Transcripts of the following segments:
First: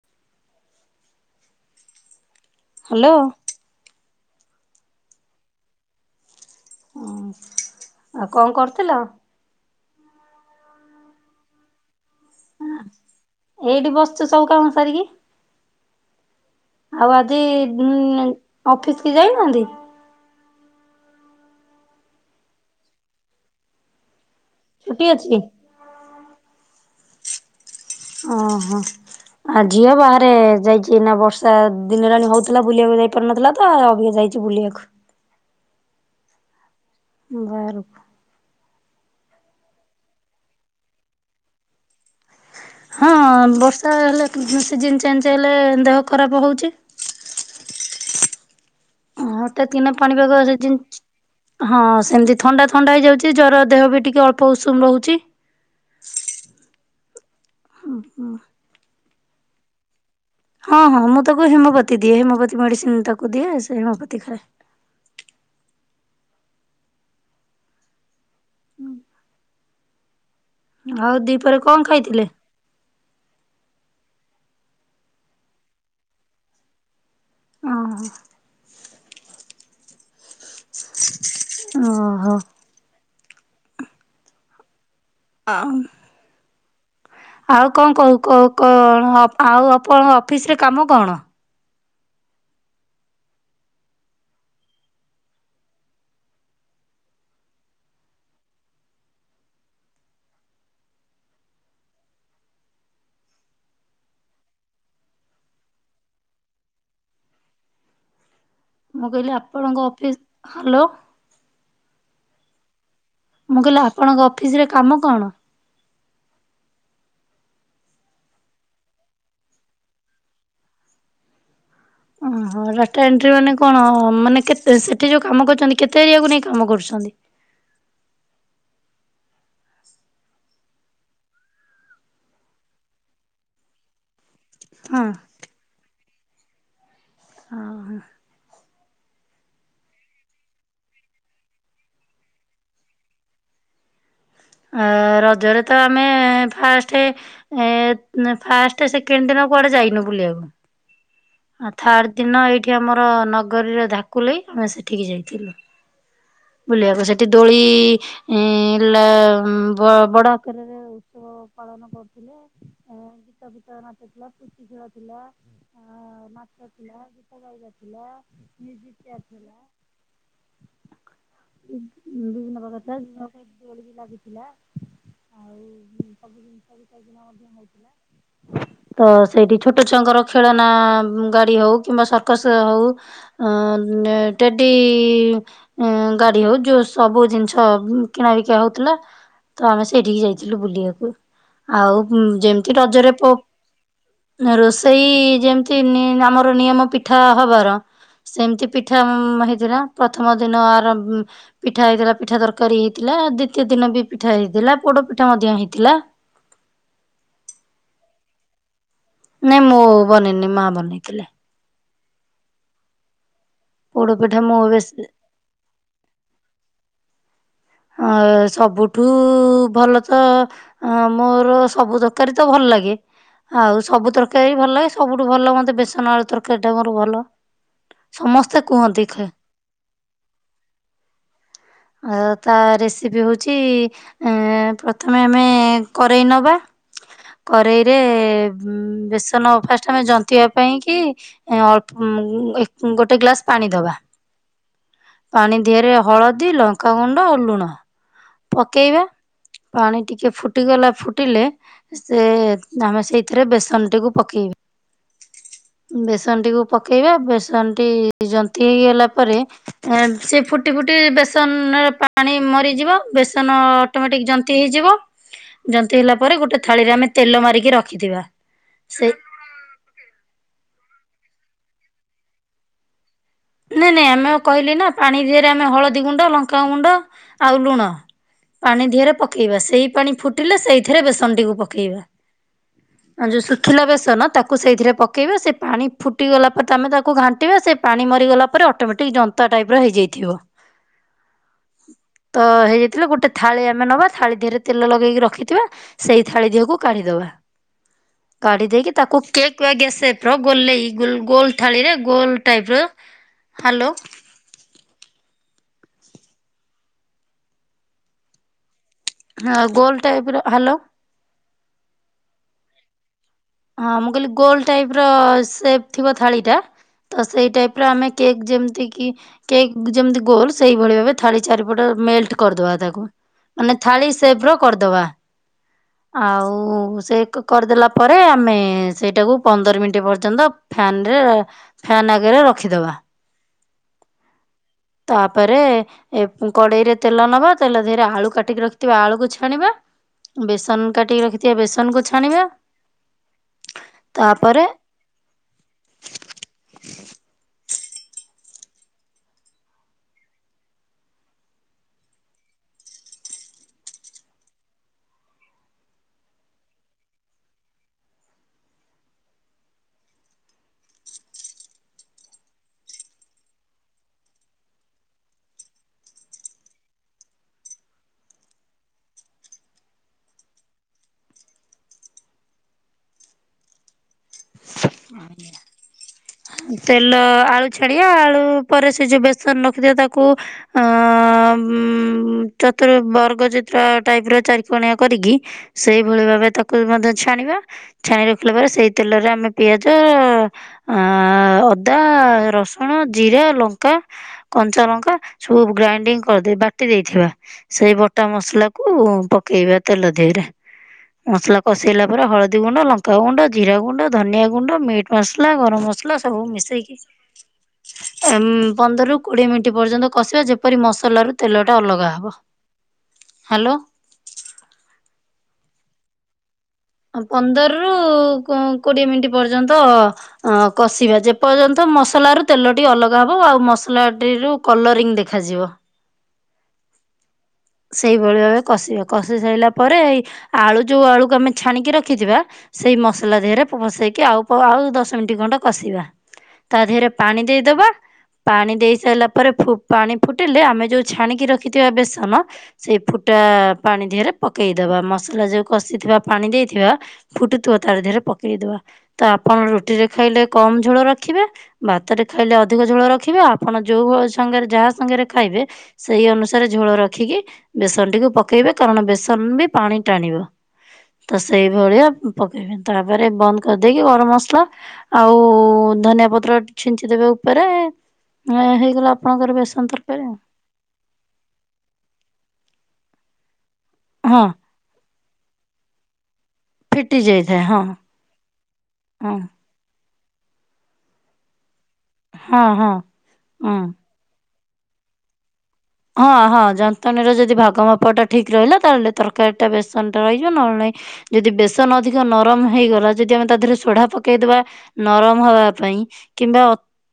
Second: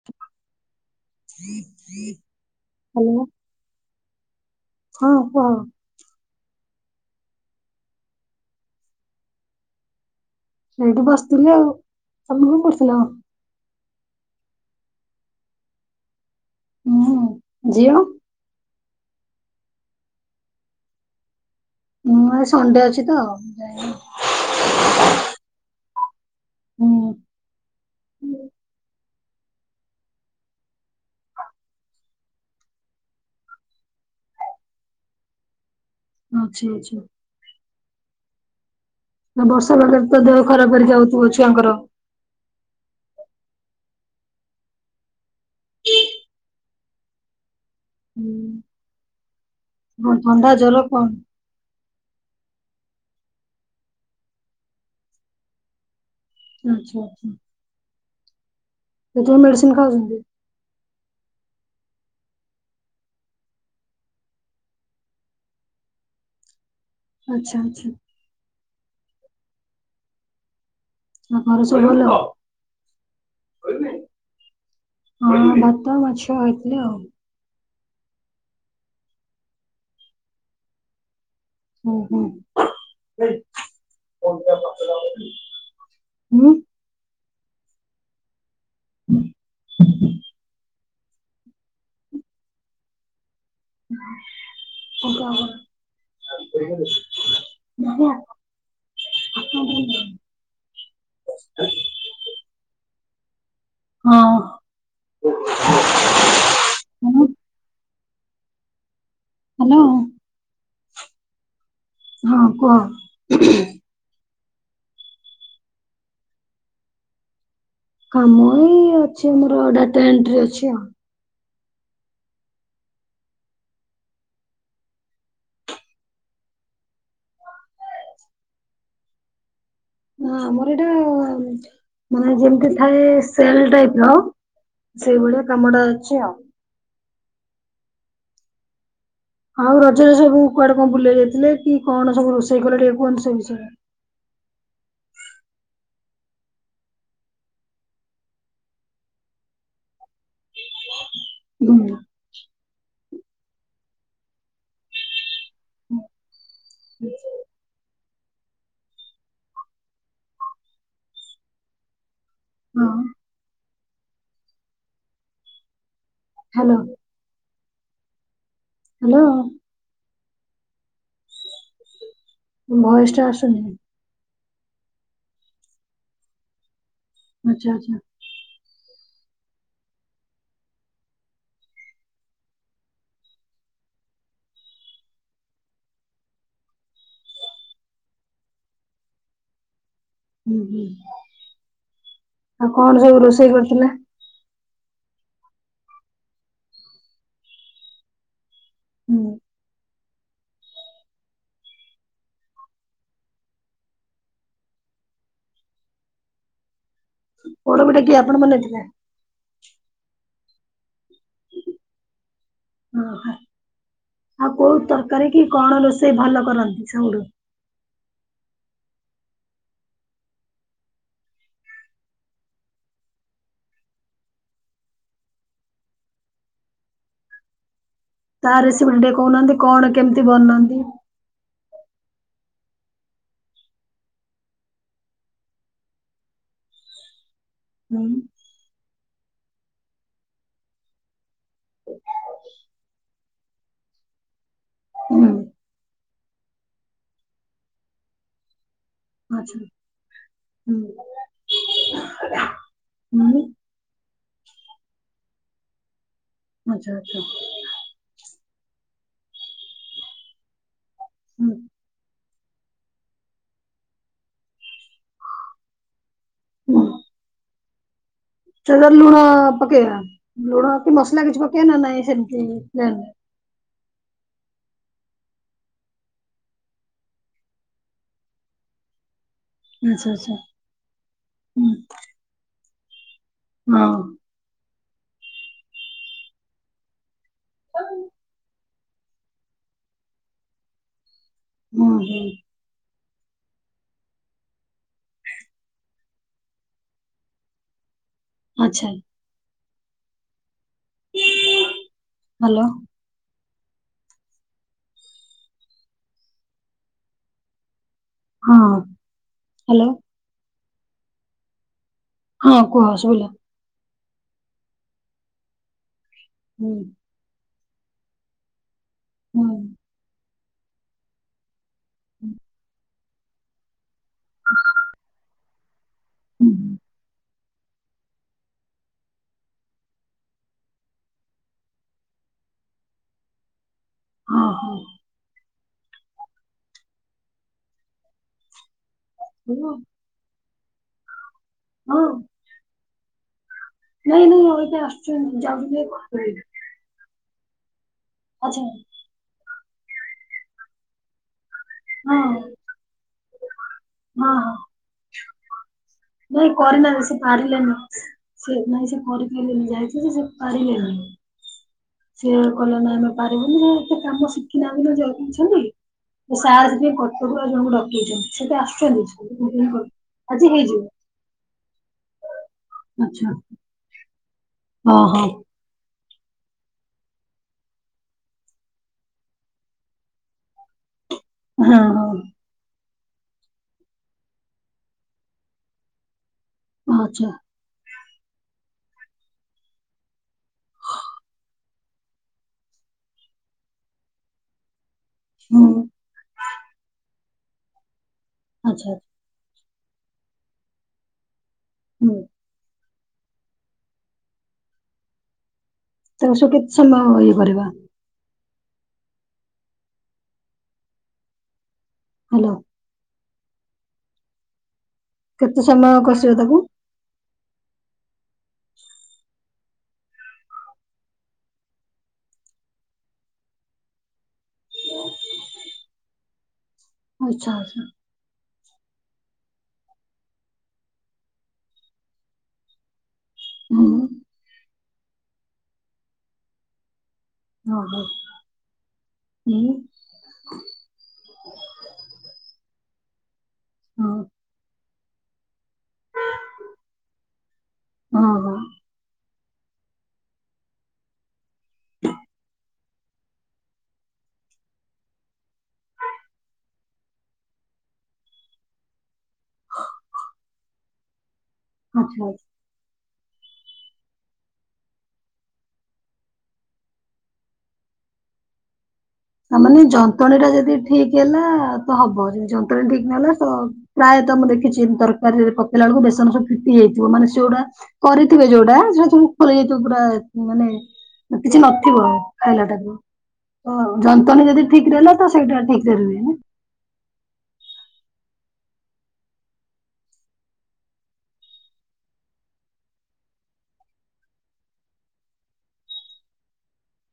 [inaudible] Hello. Hello ହଁ କୁହ। ଆଉ କଣ କରୁଥିଲ? ଏଇଠି ବସିଥିଲି ଆଉ। ତମେ କଣ କରୁଥିଲ? ଏଇଠି ବସିଚୁ ସବୁ କାମ ସାରିକି। ଆଉ ହୁଁ ଆଜି ଝିଅ ଉଁ ଅଫିସ କି ଯାଇନାହାନ୍ତି? ମୁଁ ଆଜି ସଣ୍ଡେ ଅଛି ତ। ଛୁଟି ଅଛି? ହୁଁ ଅ ହଁ। ଆ ଝିଅ ବାହାରେ ଯାଇଚି ଏଇନା ବର୍ଷା ଦି ଦିନି ହେଲାଣି ହଉଥିଲା ବୁଲିବାକୁ ଯାଇପାରୁନଥିଲା ତ ଅବିକା ଯାଇଚି ବୁଲିବାକୁ। ଆଛା ଆଛା। ବାହାରକୁ। ନା ବର୍ଷା ପାଗ ରେ ତ ଦେହ ଖରାପ ହେରିକା ହଉଥିବ ଛୁଆଙ୍କର। ହଁ ବର୍ଷା ହେଲେ ସିଜିନ୍ ଚେଞ୍ଜ ହେଲେ ଦେହ ଖରାପ ହଉଚି। ହୁଁ। ହଠାତ୍ କିନା କଣ ପାଣି ପାଗ ଥଣ୍ଡା ଜର ସିଜିନ୍ କଣ? ହଁ ସେମିତି ଥଣ୍ଡା ଥଣ୍ଡା ହେଇଯାଉଛି ଜର ଦେହ ବି ଟିକେ ଅଳପ ଉଷୁମ ରହୁଚି। [inaudible] ଆଛା ଆଛା। ଝିଅ ମେଡିସିନ ଖାଉଛନ୍ତି? ହଁ ହଁ ମୁଁ ତାକୁ ହିମୋପାଥି ଦିଏ ହିମୋପାଥି ମେଡ଼ିସିନ ତାକୁ ଦିଏ ସେ ହିମୋପାଥି ଖାଏ। ଆଚ୍ଛା ଆଚ୍ଛା। [unintelligible] ଆଉ ଦିପହରେ ଘରେ କଣ ସବୁ ଭଲ? ଖାଇଥିଲେ? ହଁ ଭାତ ମାଛ ହେଇଥିଲା ଆଉ ଅ ହଁ। ହୁଁ ହୁଁ। ଓହୋ। [inaudible] [unintelligible] [unintelligible] ଆଉ କଣ କହୁ କହୁ କ କଣ ଆଉ ଆପଣଙ୍କ ଅଫିସରେ କାମ କଣ? [unintelligible] [unintelligible] ହଁ। [inaudible] ମୁଁ କହିଲି ହ୍ୟାଲୋ ଆପଣଙ୍କ ଅଫିସ୍ ହ୍ୟାଲୋ। ହଁ କୁହ। ମୁଁ କହିଲି ଆପଣଙ୍କ ଅଫିସ ରେ କାମ କଣ? କାମ ଏଇ ଅଛି ଆମର ଡାଟା ଏଣ୍ଟ୍ରି ଅଛି ଆଉ। ଓହୋ। ଡାଟା ଏଣ୍ଟ୍ରି ମାନେ କଣ ମାନେ କେତେ ସେଠି ଯୋଉ କାମ କରୁଛନ୍ତି କେତେ ଏରିଆକୁ ନେଇ କାମ କରୁଛନ୍ତି? ଆମର ଏଇଟା ମାନେ ଯେମିତି ଥାଏ ସେଲ ଟାଇପ ର ହଁ। ସେଇଭଳିଆ କାମ ଟା ଅଛି ଆଉ। ଓ ହୋ। ଆଉ ରଜରେ ସବୁ କୁଆଡେ କଣ ବୁଲେଇ ଯାଇଥିଲେ। କି କଣ ସବୁ ରୋଷେଇ କଲେ ଟିକେ କୁହନ୍ତୁ ସେ ବିଷୟରେ। ରଜରେ ତ ଆମେ ଫାଷ୍ଟ ଏ ଫାଷ୍ଟ ସେକେଣ୍ଡ ଦିନ କୁଆଡେ ଯାଇନୁ ବୁଲିବାକୁ। ଆଉ ହୁଁ। ଥାର୍ଡ଼ ଦିନ ଏଇଠି ଆମର ନଗରୀରେ ଧାକୁଲେଇ ଆମେ ସେଠିକି ଯାଇଥିଲୁ। ବୁଲିବାକୁ ସେଠି ଦୋଳି ଇ ହେଲା ବଡ ଆକାରରେ। ଉତ୍ସବ ପାଳନ କରୁଥିଲେ ହଁ ଏଁ ଗୀତ ଫିତ ନାଚୁ ଥିଲା ପୁଚିଖେଳ ଥିଲା ଆ ହ୍ୟାଲୋ ଥିଲା ଗୀତ ଗାଇବା ଥିଲା ମ୍ୟୁଜିକ ଚେୟାର ହ୍ୟାଲୋ ଥିଲା। ବିଭିର୍ନ ପ୍ରକାର ଭଏସ ଟା ଥିଲା [inaudible] ଆସୁନି ଦୋଳିବି ଲାଗିଥିଲା। ଆଉ ସବୁଜିନିଷ ବି ସେଦିନ ଧୁମ ଆଚ୍ଛା ହେଇଥିଲା। ଆଚ୍ଛା ତ ସେଇଠି ଛୋଟ ଛୁଆଙ୍କର ଖେଳନା ଗାଡି ହଉ କିମ୍ବା ସରକସ ହଉ ଅ ଟେଡି ଇ ଅଁ ଗାଡି ହଉ ଯୋଉ ସବୁ ଜିନିଷ କିଣା ବିକା ହଉଥିଲା ତ ଆମେ ସେଇଠିକି ଯାଇ ହୁଁ ଥିଲୁ ହୁଁ ବୁଲିବାକୁ ଆଉ ଆଉ ଯେମିତି କଣ ରଜରେ ସବୁ ପ ରୋଷେଇ କରିଥିଲେ ରୋଷେଇ ଯେମତି ଆମର ନିୟମ ପିଠା ହବାର ସେମିତି ପିଠା ହୁଁ ହେଇଥିଲା ପ୍ରଥମ ଦିନ ଆର ପିଠା ହେଇଥିଲା ପିଠା ତରକାରୀ ହେଇଥିଲା ଦ୍ୱିତୀୟ ଦିନ ବି ପିଠା ହେଇଥିଲା ପୋଡ଼ ପିଠା ମଧ୍ୟ ହେଇଥିଲା। ପୋଡ଼ ପିଠା କିଏ ଆପଣ ବନେଇ ଥିଲେ? ନାଇଁ ମୁଁ ବନେଇନି ମା ବନେଇଥିଲେ। ଆଉ ପୋଡପିଠା ମୁଁ କୋଉ ବେଶୀ ତରକାରୀ କି କଣ ରୋଷେଇ ଭଲ କରନ୍ତି ସବୁଠୁ। ଅ ସବୁଠୁ ଭଲ ତ ଅ ମୋର ସବୁ ଦରକାରୀ ତ ଭଲ ଲାଗେ। ଆଉ ସବୁ ତରକାରୀ ବି ଭଲ ଲାଗେ ସବୁଠୁ ଭଲ ମୋତେ ବେସନ ଆଳୁ ତରକାରୀ ଟା ମୋର ଭଲ। ତା ସମସ୍ତେ ରେସିପି କୁହନ୍ତି ଟିକେ ଖା କହୁନାହାନ୍ତି କଣ କେମିତି ବନାନ୍ତି? ଆ ତା ରେସିପି ହଉଛି ପ୍ରଥମେ ଆମେ କରେଇ ନବା। କରେଇରେ ହୁଁ ବେସନ ଫାଷ୍ଟ ଆମେ ଜନ୍ତିବା ପାଇଁ କି। ଏ ଅଳ୍ପ ଉଁ ଉଁ ଗୋଟେ ଗ୍ଲାସ ପାଣି ଦବା। ହୁଁ ପାଣି ଦିହରେ ହଳଦୀ ଲଙ୍କାଗୁଣ୍ଡ ଓ ଲୁଣ। ପକେଇବା ଆଚ୍ଛା ପାଣି ଟିକିଏ ହୁଁ ଫୁଟିଗଲା ଫୁଟିଲେ ସେ ଆମେ ହୁଁ ସେଇଥିରେ ବେସନଟିକୁ ପକେଇବା। ବେସନ ଟିକୁ ଆଚ୍ଛା ପକେଇବା ଆଚ୍ଛା ବେସନ ଟି ଜନ୍ତି ହେଇଗଲା ପରେ ସେ ଫୁ ଫୁଟି ଫୁଟି ହୁଁ ବେସନ୍ର ପାଣି ମରିଯିବ। ବେସନ ଅଟୋମେଟିକ ଜନ୍ତି ହେଇଯିବ ଜନ୍ତି ହେଲା ପ ପରେ ଗୋଟେ ଥାଳିରେ ଆମେ ତେଲ ମାରିକି ରଖିଥିବା। ଚାଲ ସେ ଲୁଣ ପକେଇବା ଲୁଣ କି ମସଲା କିଛି ପକେଇବା ନା ନାଇଁ ସେମିତି ପ୍ଲେନ। ନାଇଁ ନାଇଁ ଆମେ କହିଲି ନା ପାଣି ଦିହରେ ଆମେ ହଳଦୀ ଗୁଣ୍ଡ ଲଙ୍କାଗୁଣ୍ଡ ଆଉ ଲୁଣ। ପାଣି ଦିହରେ ପକେଇବା ସେଇ ଆଚ୍ଛା ପାଣି ଆଚ୍ଛା ଫୁଟିଲେ ସେଇଥିରେ ବେସନଟିକୁ ହୁଁ ପକେଇବା। ଯୋଉ ଶୁଖିଲା ହଁ ବେସନ ତାକୁ ସେଇଥିରେ ପକେଇବା ସେ ପାଣି ଫୁଟିଗଲା ପରେ ତ ଆମେ ତାକୁ ଘାଣ୍ ଘାଣ୍ଟିବା ସେ ପାଣି ମରିଗଲା ପରେ ଅଟୋମେଟିକ ଜନ୍ତା ଟାଇପର ହେଇଯାଇଥିବ। ହୁଁ ହୁଁ। ତ ହେଇଯାଇଥିଲେ ଗୋଟେ ଥାଳି ଆମେ ନବା ଥାଳି ଦିହରେ ତେଲ ଲଗେଇକି ରଖିଥିବା। ସେଇ ଥାଳି ଦିହକୁ କାଢିଦବା। କାଢି ଆଚ୍ଛା ଦେଇକି ତାକୁ କେକ୍ ବା ଗ୍ୟାସ୍ପର ଗୋଲେଇ ଗୋଲ ଥାଳିରେ ଗୋଲ ହାଲୋ ଟାଇପ ର ହାଲୋ। ହଁଅଁ। ହଁ ଗୋଲ ଟାଇପ ର ହାଲୋ ହଁ କୁହ ଶୁଵିଲା। ହଁ ମୁଁ କଇଲି ଗୋଲ ଟାଇପ୍ ର ସେପ୍ ଥିବ ଥାଳି ଟା ହୁଁ ତ ସେଇ ଟାଇପ ର ଆମେ କେକ୍ ଯେମିତି କି ହୁଁ କେକ୍ ଯେମତି ଗୋଲ ସେଇଭଳି ଭାବେ ଥାଳି ଚାରିପଟ ମେଲଟ କରଦବା ତାକୁ ମାନେ ଥାଳି ସେପ୍ ର କରଦବା। ହୁଁ ଆଉ ସେକ କ କରିଦେଲା ପରେ ରେ ଆମେ ସେଇଟାକୁ ପନ୍ଦର ମିଣ୍ଟି ପର୍ଯ୍ୟନ୍ତ ଫ୍ୟାନ୍ ରେ ଫ୍ୟନ୍ ଆଗରେ ରଖିଦବା। ଅହୋ। ତାପରେ ଏ କଡ଼େଇରେ ତେଲ ନବା ତେଲ ଧିଅରେ ଆଳୁ କାଟିକି ରଖିଥିବା ଆଳୁକୁ ଛେ ଆଣିବା ଶୁଭିଲା? ବେସନ କାଟିକି ରଖିଥିବା ହଁ ବେସନକୁୁ ଛାଣିବା। ନାଇଁ ନାଇଁ ତାପରେ ଏଇତ ଆସୁଚନ୍ ଯାଉଚନ୍ତି ଏଇ [inaudible] ଅଜଏ ହଁ। ହଁ ନାଇଁ କରିନାଇଁ ସେ ପାରିଲେନି। ସେ ନାଇଁ ସେ କରିପାଇଲଜନି ଯାଇଥିଲେ ଯେ ସେ ପାରିଲେନି। ସିଏ କହିଲେ ନାଁ ଆମେ ପାରିବୁନି ଆଉ ଏତେ କାମ ଶିଖିନାହାନ୍ତି ଯେ ଜଗିଛନ୍ତି। ଏ ସାର୍ ସେଥିଆଇଁ କଟକରୁ ଆଉ ଜଣଙ୍କୁ ଡକେଇଚନ୍ତି ସେ ତ ଆସୁଚନ୍ତି ଝଲି କରିଏ କ ଆଜି ହେଇଯିବ। ଆଚ୍ଛା ଅହ। ତେଲ ଆଳୁ ଛାଡି଼ଆ ଆଳୁ ପରେ ସେ ଯୋଉ ବେସନ ରଖିଥିଆ ତାକୁ ହଁ ହଉ। ଚତୁର୍ ବର୍ଗ ଚିତ୍ର ଟାଇପ୍ ର ଚାରି କୋଣିଆ କରିକି ସେଇଭଳି ଭାବେ ତା ପୋଇ ମଧ୍ୟ ଆଚ୍ଛା ଛାଣିବା ଛାଣି ରଖିଲା ପରେ ସେଇ ତେଲରେ ଆମେ ପିଆଜ ଅଁ ଅଦା ରସୁଣ ଜିରା ଲଙ୍କା କଞ୍ଚାନଙ୍କ୍ ପା ସବୁ ହୁଁ ଗ୍ରାଇଣ୍ଡିଙ୍ଗ୍ କରିଦେଇ ବାଟି ଦେଇଥିବା ସେଇ ବଟା ମସଲାକୁ ଆଚ୍ଛା ପ କେଇବା ତେଲ ଧିଅରେ ମସଲା କଷେଇଲା ହୁଁ। ପରେ ହଳଦୀ ଗୁଣ୍ଡ ଲଙ୍କା ଗୁଣ୍ଡ ଜିରା ଗୁଣ୍ଡ ଧନିଆ ଗୁଣ୍ଡ ମିଟ୍ ମସଲା ଗରମ ମ ତାକୁ ସ କେତେ ସମ ଇଏ କରିବା? ଏମ୍ ପନ୍ଦରରୁ କୋଡ଼ିଏ ମିଣ୍ଟି ପର୍ଯ୍ୟନ୍ତ କଷିବା ଯେପରି ମସଲାରୁ ତେଲଟା ଅଲଗା ହବ। Hello hello. କେତେ ସମୟ କଷିବ ତାକୁ? ଅଁ ପନ୍ଦରରୁ କୋ କୋଡ଼ିଏ ମିଣ୍ଟି ପର୍ଯ୍ୟନ୍ତ ଅ କଷିବା ଯେପର୍ଯ୍ୟନ୍ତ ମସଲାରୁ ତେଲଟି ଅଲଗା ହବ ଆଉ ମସଲାଟିରୁ କଲରିଂ ଦେଖାଯିବ। ଆଚ୍ଛା ଆଚ୍ଛା। ସେଇଭଳି ଭାବେ କଷିବେ କଷି ସାଇଲା ପରେ ଏଇ ଆଳୁ ଯୋଉ ଆଳୁକୁ ଆମେ ଛାଣିକି ରଖିଥିବା ସେଇ ମ ସଲା ଦେହରେ ପ ହୁଁ ଭସେଇକି ଆଉ ପ ଆଉ ଦଶ ମିଣ୍ଟି ଖଣ୍ଡେ କଷିବା। ତା ଧିଅରେ ପାଣି ଦେଇଦବା ଓହୋ ପାଣି ଦେଇ ସାଇଲା ପରେ ହୁଁ ଫୁ ପାଣି ଫୁଟିଲେ ଆମେ ଯୋଉ ଛାଣିକି ରଖିଥିବା ବେସନ ସେଇ ଫୁଟା ପାଣି ହଁ ଧିଅରେ ପକେଇ ଦେବା ମସଲା ଯୋଉ କଷିଥିବା ପାଣି ଦେଇଥିବା ଫୁଟୁଥୁବ ତାରି ଦେହରେ ହଁ ହଁ ପକେଇଦବା। ତ ଆପଣ ରୁଟିରେ ଖାଇଲେ କମ୍ ଝୋଳ ରଖିବେ। ଭାତରେ ଖାଇଲେ ଅ ଧିକ ଝୋଳ ରଖିବେ ଆପଣ ଯୋଉ ଅ ସଙ୍ଗରେ ଯାହା ସିଙ୍ଗେରେ ଖାଇବେ ସେଇ ଅନୁସାରେ ଝୋଳ ରଖିକି ବେସନଟିକୁ ପକେଇବେ କାରଣ ବେସନ ବି ପାଣି ଟାଣିବ। ତ ସେଇ ଭଳିଆ ଉଁ ଆଚ୍ଛା। ପକେଇବେ ତାପରେ ବନ୍ଦ କରିଦେଇକି ଗରମ ମସଲା ଆଉ ଧନିଆ ପତ୍ର ଛିଞ୍ଚି ଦେବେ ଓପରେ ଆ ହେଇଗଲା ଆପଣଙ୍କର ଆମାନେ ବେସନ ତରକାରୀ ଆଉ। ଜନ୍ତଣୀଟା ଯଦି ଠି ଠିକ୍ ହେଲା ତ ହବ ଜନ୍ତଣୀ ଠିକ୍ ନହେଲା ତ ପ୍ରାୟତ ହଁ ମୁଁ ଦେଖିଚି ତର କାରିରେ ପକେଇଲା ଅଳୁକୁ ବେସନ ସବୁ ଫିଟି ଯାଇଥିବ ମାନେ ସେଉଡ଼ା ଯାଇଥାଏ ହଁ କରିଥିବେ ଯୋଉଡ଼ା ଯୋଉ ସବୁ ହଁ ଫୁ ଏଇ ଯୋଉ ପୁରା ମାନେ କିଛି ନଥିବ ହଁ ହଁ ଖାଇଲାଟାକୁ ହଁ। ଜନ୍ତୁଣୀ ଯଦି ଠିକ୍ ରହିଲା ତ ସେଇଟା ଠିକ୍। ହଁ ହଁ ଜ ତାନେ ଯୋଉ ଯଦି ଭାଗ ମାପଟା ଠିକ୍ ରହିଲା ତାହେଲେ ତରକାରୀଟା ବେସନଟା ରହିଯିବ ନହେଲେ ନାଇଁ ଯଦି ବେସନ ଅଧିକ ନରମ ହେଇଗଲା ଯଦି ଆମେ ତା ଦେହରେ ସୋଢ଼ା ପକେଇଦବା ନରମ ହବା ପାଇଁ କିମ୍ବା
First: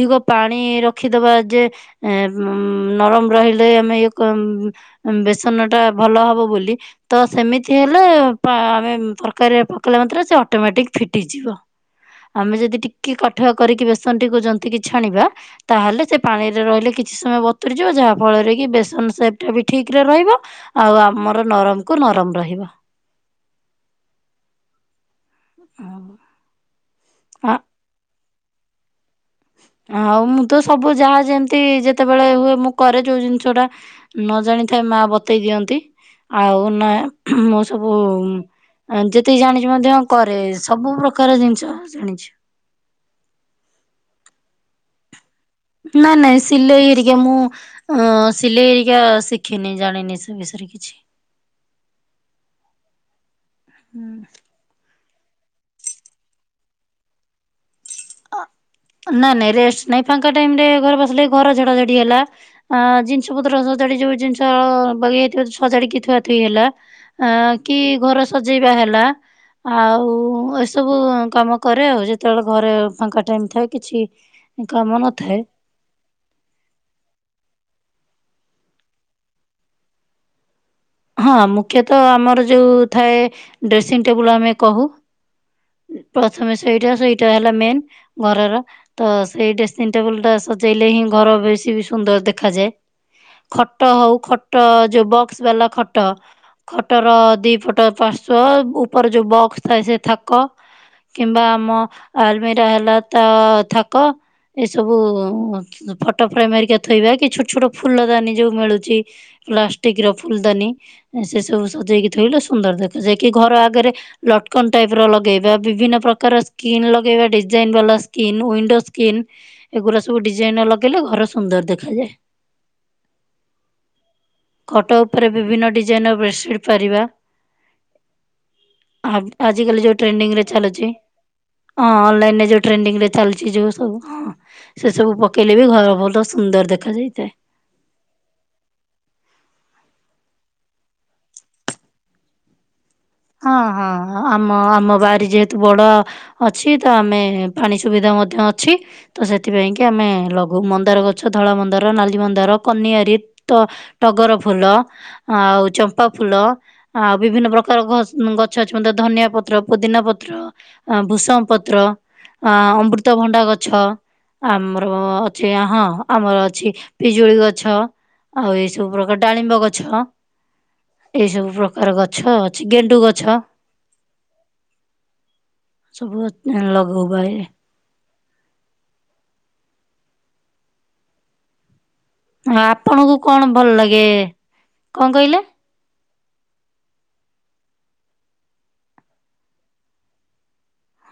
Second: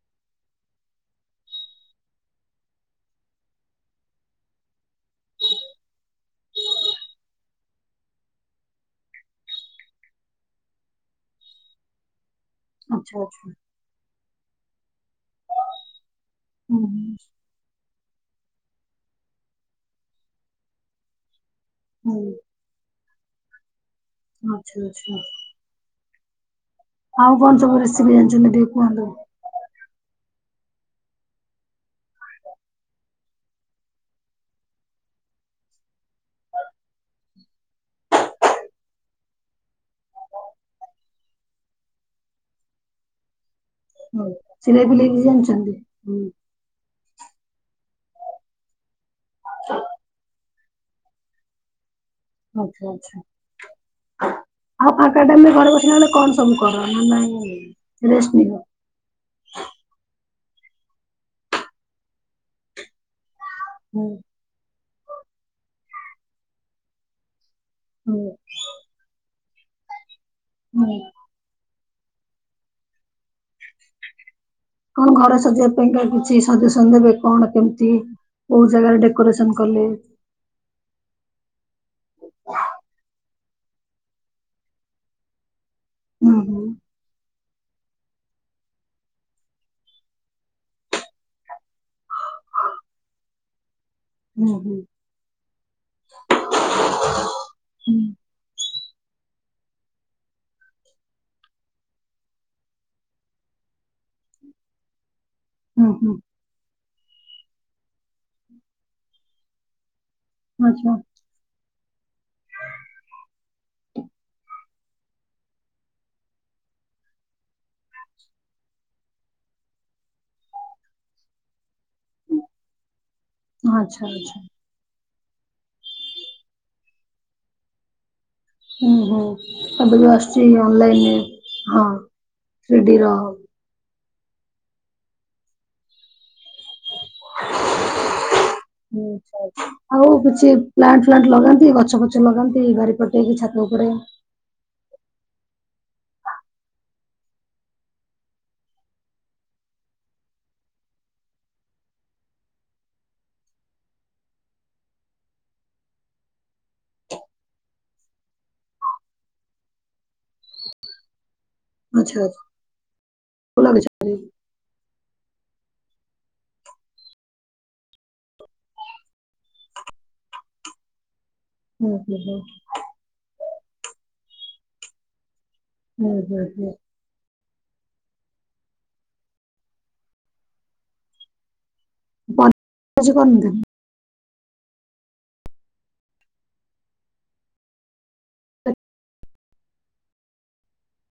ଧିକ ପାଣି ରଖିଦବା ଯେ ଏ ଉଁ ନରମ ରହି ଦେଇ ଆମେ ଏଇଆକୁ ଉମ, ଉମ ବେସନ ଟା ଭଲ ହବ ବୋଲି ତ ସେମିତି ହେଲେ ପାଁ ଆମେ ତରକାରୀରେ ପକେଇଲା ମାତ୍ରେ ସେ ଅଟୋମେଟିକ ଫିଟିଯିବ। ଆମେ ଯଦି ଟିକ କେ ଆଚ୍ଛା ଆଚ୍ଛା କାଠୁଆ କରିକି ବେସନ ଟିକୁ ଜନ୍ତିକିି ଛାଣିବା, ତାହେଲେ ସେ ପାଣିରେ ହୁଁ ରହିଲେ କି କିଛି ସମୟ ବତୁରିଯିବ, ଯାହା ଫଳରେ କି ବେସନ ସେପ୍ ଟା ବି ଠିକ ରେ ରହିବ ଆଉ ଆମର ନରମ କୁ ହୁଁ ନରମ ରହିବ। ଅଁ ଆଛା! ଆଛା! [unintelligible] ଆଉ ଆ କଣ ସବୁ ରେସିପି ଜାଣିଛନ୍ତି? ଟିକେ କୁହନ୍ତୁ। ଆଉ ମୁଁ ତ ସବୁ ଯାହା ଯେମତି ଯେତେବେଳେ ହୁଏ ମୁଁ କରେ ଯୋଉ ଜିନିଷ ଟା ନ ଜାଣିଥାଏ ମା ବତେଇ ଦିଅନ୍ତି। ଆଉ ନା ମୁଁ ସବୁ ଯେତିକି ଜାଣିଛି ମଧ୍ୟ କରେ ସବୁ ପ୍ରକାର ଜିନିଷ ଜାଣିଛି। ହଉ ସିଲେଇ ଫିଲେଇ ବି ଜାଣିଛନ୍ତି? ନାଇ ହୁଁ ନାଇଁ ସିଲେଇ ହେରିକା ମୁଁ, ଅ ସିଲେଇ ହେରିକା ଶିଖିନି ଜାଣିନି ସେ ବିଷୟରେ କିଛି ଆଛା ଆଛା ହୁଁ ଉଁ ଆଉ ପାଙ୍କା ଟାଇମ ଘରେ ବସିଲା ବେଳେ କଣ ସବୁ କର ନା ନାଇଁ ରେଷ୍ଟ ନିଅ? ନାଇଁ ନାଇଁ ରେଷ୍ଟ ନାଇଁ, ଫାଙ୍କା ଟାଇମ ରେ ଘରେ ବସିଲେ, ଘର ଝଡା ଝଡି ହେଲା, ଜିନିଷ ପତ୍ର ସଜାଡି ହୁଁ ଯୋଉ ଜିନିଷ ବଗି ଯାଇଥିବ ସଜାଡିକି ଥୁ ଆଥୁଇ ହେଲା ଅ କି ଘର ହୁଁ ସଜେଇବା ହେଲା ଆଉ ହୁଁ ଏସବୁ କାମ କରେ ଆଉ, ଯେତେବେଳେ ଘରେ ଫାଙ୍କା ଟାଇମ ଥାଏ କିଛି କାମ କଣ ଘରେ ନଥାଏ ସଜେ ପାଇଁକା କିଛି ସଜେସନ ଦେବେ କଣ କେମିତି କୋଉ ଜାଗାରେ ଡେକୋରେସନ କଲେ? ହଁ ମୁଖ୍ୟତଃ ଆମର ଯୋଉ ଥାଏ ଡ୍ରେସିଂ ଟେବୁଲ ଆମେ କହୁ। ହୁଁ ପ୍ରଥମେ ହୁଁ ସେଇଟା, ସେଇଟା ହେଲା ମେନ୍ ଘରର ତ ସେଇ ଡ୍ରେସିଂ ଟେବୁଲ ଟା ସଜେଇଲେ ହିଁ ଘର ବେଶୀ ବି ସୁନ୍ଦର ଦେଖାଯାଏ। ଖଟ ହଉ ହୁଁ ଖଟ ହୁଁ ଯୋଉ ବକ୍ସ ବାଲା ଖଟ ଖଟ, ଖଟର ଦି ପଟ ହୁଁ ପାର୍ଶ୍ୱ ଉପର ଯୋଉ ବକ୍ସ ଥାଏ ସେ ଥାକ କିମ୍ବା ଆମ ଆଲମିରା ହେଲା ତ ଥାକ ଏସବୁ ହୁଁ ହୁଁ ଫଟୋ ଫ୍ରେମ ହେରିକା ଥୋଇବା କି ଛୋଟ ଛୋଟ ଫୁଲ ଦାନୀ ଯୋଉ ମିଳୁଛି ପ୍ଲାଷ୍ଟିକ ର ଫୁଲଦାନୀ ଆଚ୍ଛା ସେ ସବୁ ସଜେଇକି ଥୋଇଲେ ସୁନ୍ଦର ଦେଖାଯାଏ କି ଘର ଆଗରେ ଲଟକନ ଟାଇପ ର ଲଗେଇବା, ବିଭିନ୍ନ ପ୍ରକାର ସ୍କିନ୍ ଲଗେଇବା ଡି ଡିଜାଇନ ବାଲା ସ୍କିନ୍, ୱଣ୍ଡୋ ସ୍କିନ୍, ଏଗୁଡା ସବୁ ଡିଜାଇନ ଲଗେଇଲେ ଘର ସୁନ୍ଦର ଦେଖାଯାଏ। ଆଛା, ଆଛା ଖଟ ଉପରେ ବିଭିନ୍ନ ଡିଜାଇନ ର ବେଡ଼ସିଟ ପାରିବା ହୁଁ ହୁଁ ଆଜି କାଲି ଏବେ ଯୋଉ ଟ୍ରେଣ୍ଡିଂ ଆସୁଛି ରେ ଚାଲୁଛି। ଅନଲାଇନରେ ହଁ ଅନଲାଇନ ରେ ଯୋଉ ଥ୍ରୀଡି ଟ୍ରେଣ୍ଡିଂ ର ରେ ଚାଲିଛି ଯୋଉ ସବୁ, ହଁ ସେ ସବୁ ପକେଇଲେ ବି, ଘର ଭଲ ସୁନ୍ଦର ଦେଖାଯାଇଥାଏ। ଆଛା, ଆଉ କିଛି ପ୍ଲାଣ୍ଟ ଫ୍ଲାଣ୍ଟ ଲଗାନ୍ତି ଗଛ ଫଛ ଲଗାନ୍ତି ବାରିପଟ ହଁ ହଁ ହଁ ଆମ ଆମ ବାରି ଯେହେତୁ ବଡ଼ ଅଛି ତ, ଆମେ ପାଣି ସୁବିଧା ମଧ୍ୟ ଅଛି। ତ ସେଥିପାଇଁ କି ଆମେ ଲଗଉ ମନ୍ଦାର ଗଛ, ଧଳା ମନ୍ଦାର, ନାଲି ମନ୍ଦାର, କନିଆରୀ ତ ଟଗର ଫୁଲ ଆଉ ଚମ୍ପା ଫୁଲ ଆଉ ବିଭିନ୍ନ ପ୍ରକାର ଘ ଗଛ ଅଛି ଧନିଆ ପତ୍ର, ପୋଦିନା ପତ୍ର, ଭୂଷଗ ପତ୍ର ଆଚ୍ଛା ଆଚ୍ଛା ଅ ଅମୃତଭଣ୍ଡା ଗଛ ଫୁଲ ଲଗେଇ- ଆମର ଅଛି ହଁ ଆମର ଅଛି ପିଜୁଳି ଗଛ। ଆଉ ଏଇ ସବୁ ପ୍ରକାର ଡାଳିମ୍ବ ଗଛ ଏଇ ସବୁ ପ୍ରକାର ହୁଁ ହୁଁ ଗଛ ହୁଁ ଅଛି, ଗେଣ୍ଡୁ ଗଛ ହୁଁ ସବୁ ହୁଁ ହୁଁ। ଲଗଉ ବାଇରେ ହଁ ପନିପରିବା କିଛି ଆପଣଙ୍କୁ କଣ କରନ୍ତିନି ଭଲ ଲାଗେ, କଣ କହିଲେ?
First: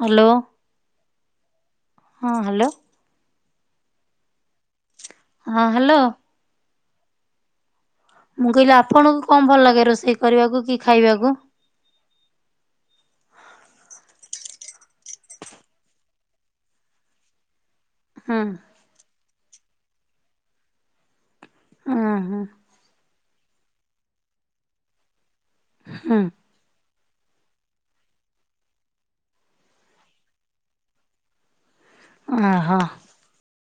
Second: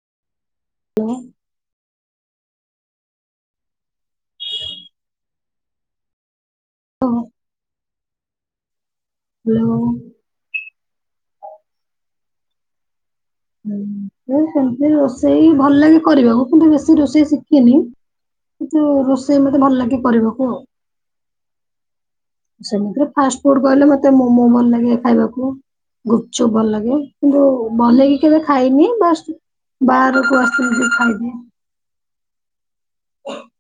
ହାଲୋ। [unintelligible] ହଁ ହାଲୋ। ହ ହଁ ହାଲୋ। ଓ ହୋ। ମୁଁ କହିଲି ଆପଣଙ୍କୁ କଣ ଭଲ ଲାଗେ ହ୍ୟାଲୋ ରୋଷେଇ କରିବାକୁ କି ଖାଇବାକୁ? ହୁଁ ମୁଁ ସେମିତି ରୋଷେଇ ଭଲ ଲାଗେ କରିବାକୁ କିନ୍ତୁ ବେଶୀ ରୋଷେଇ ଶିକିନି। ହୁଁ। ତୁ ରୋଷେଇ ମତେ ଭଲ ଲାଗେ କରିବାକୁ ଆଉ। ଓହୋ। ସେମିତିରେ ଫାଷ୍ଟ ଫୁଡ କହିଲେ ମତେ ମୋମୋ ଭଲ ଲାଗେ ଖାଇବାକୁ ହୁଁ ଗୁପଚୁ ପୁ ଭଲ ଲାଗେ କିନ୍ତୁ ବନେଇକି କେବେ ଖାଇନି ବାସ୍ ବାହାରକୁ ଆସନ୍ତୁ ଖାଇବେ। ଅ ହ [inaudible]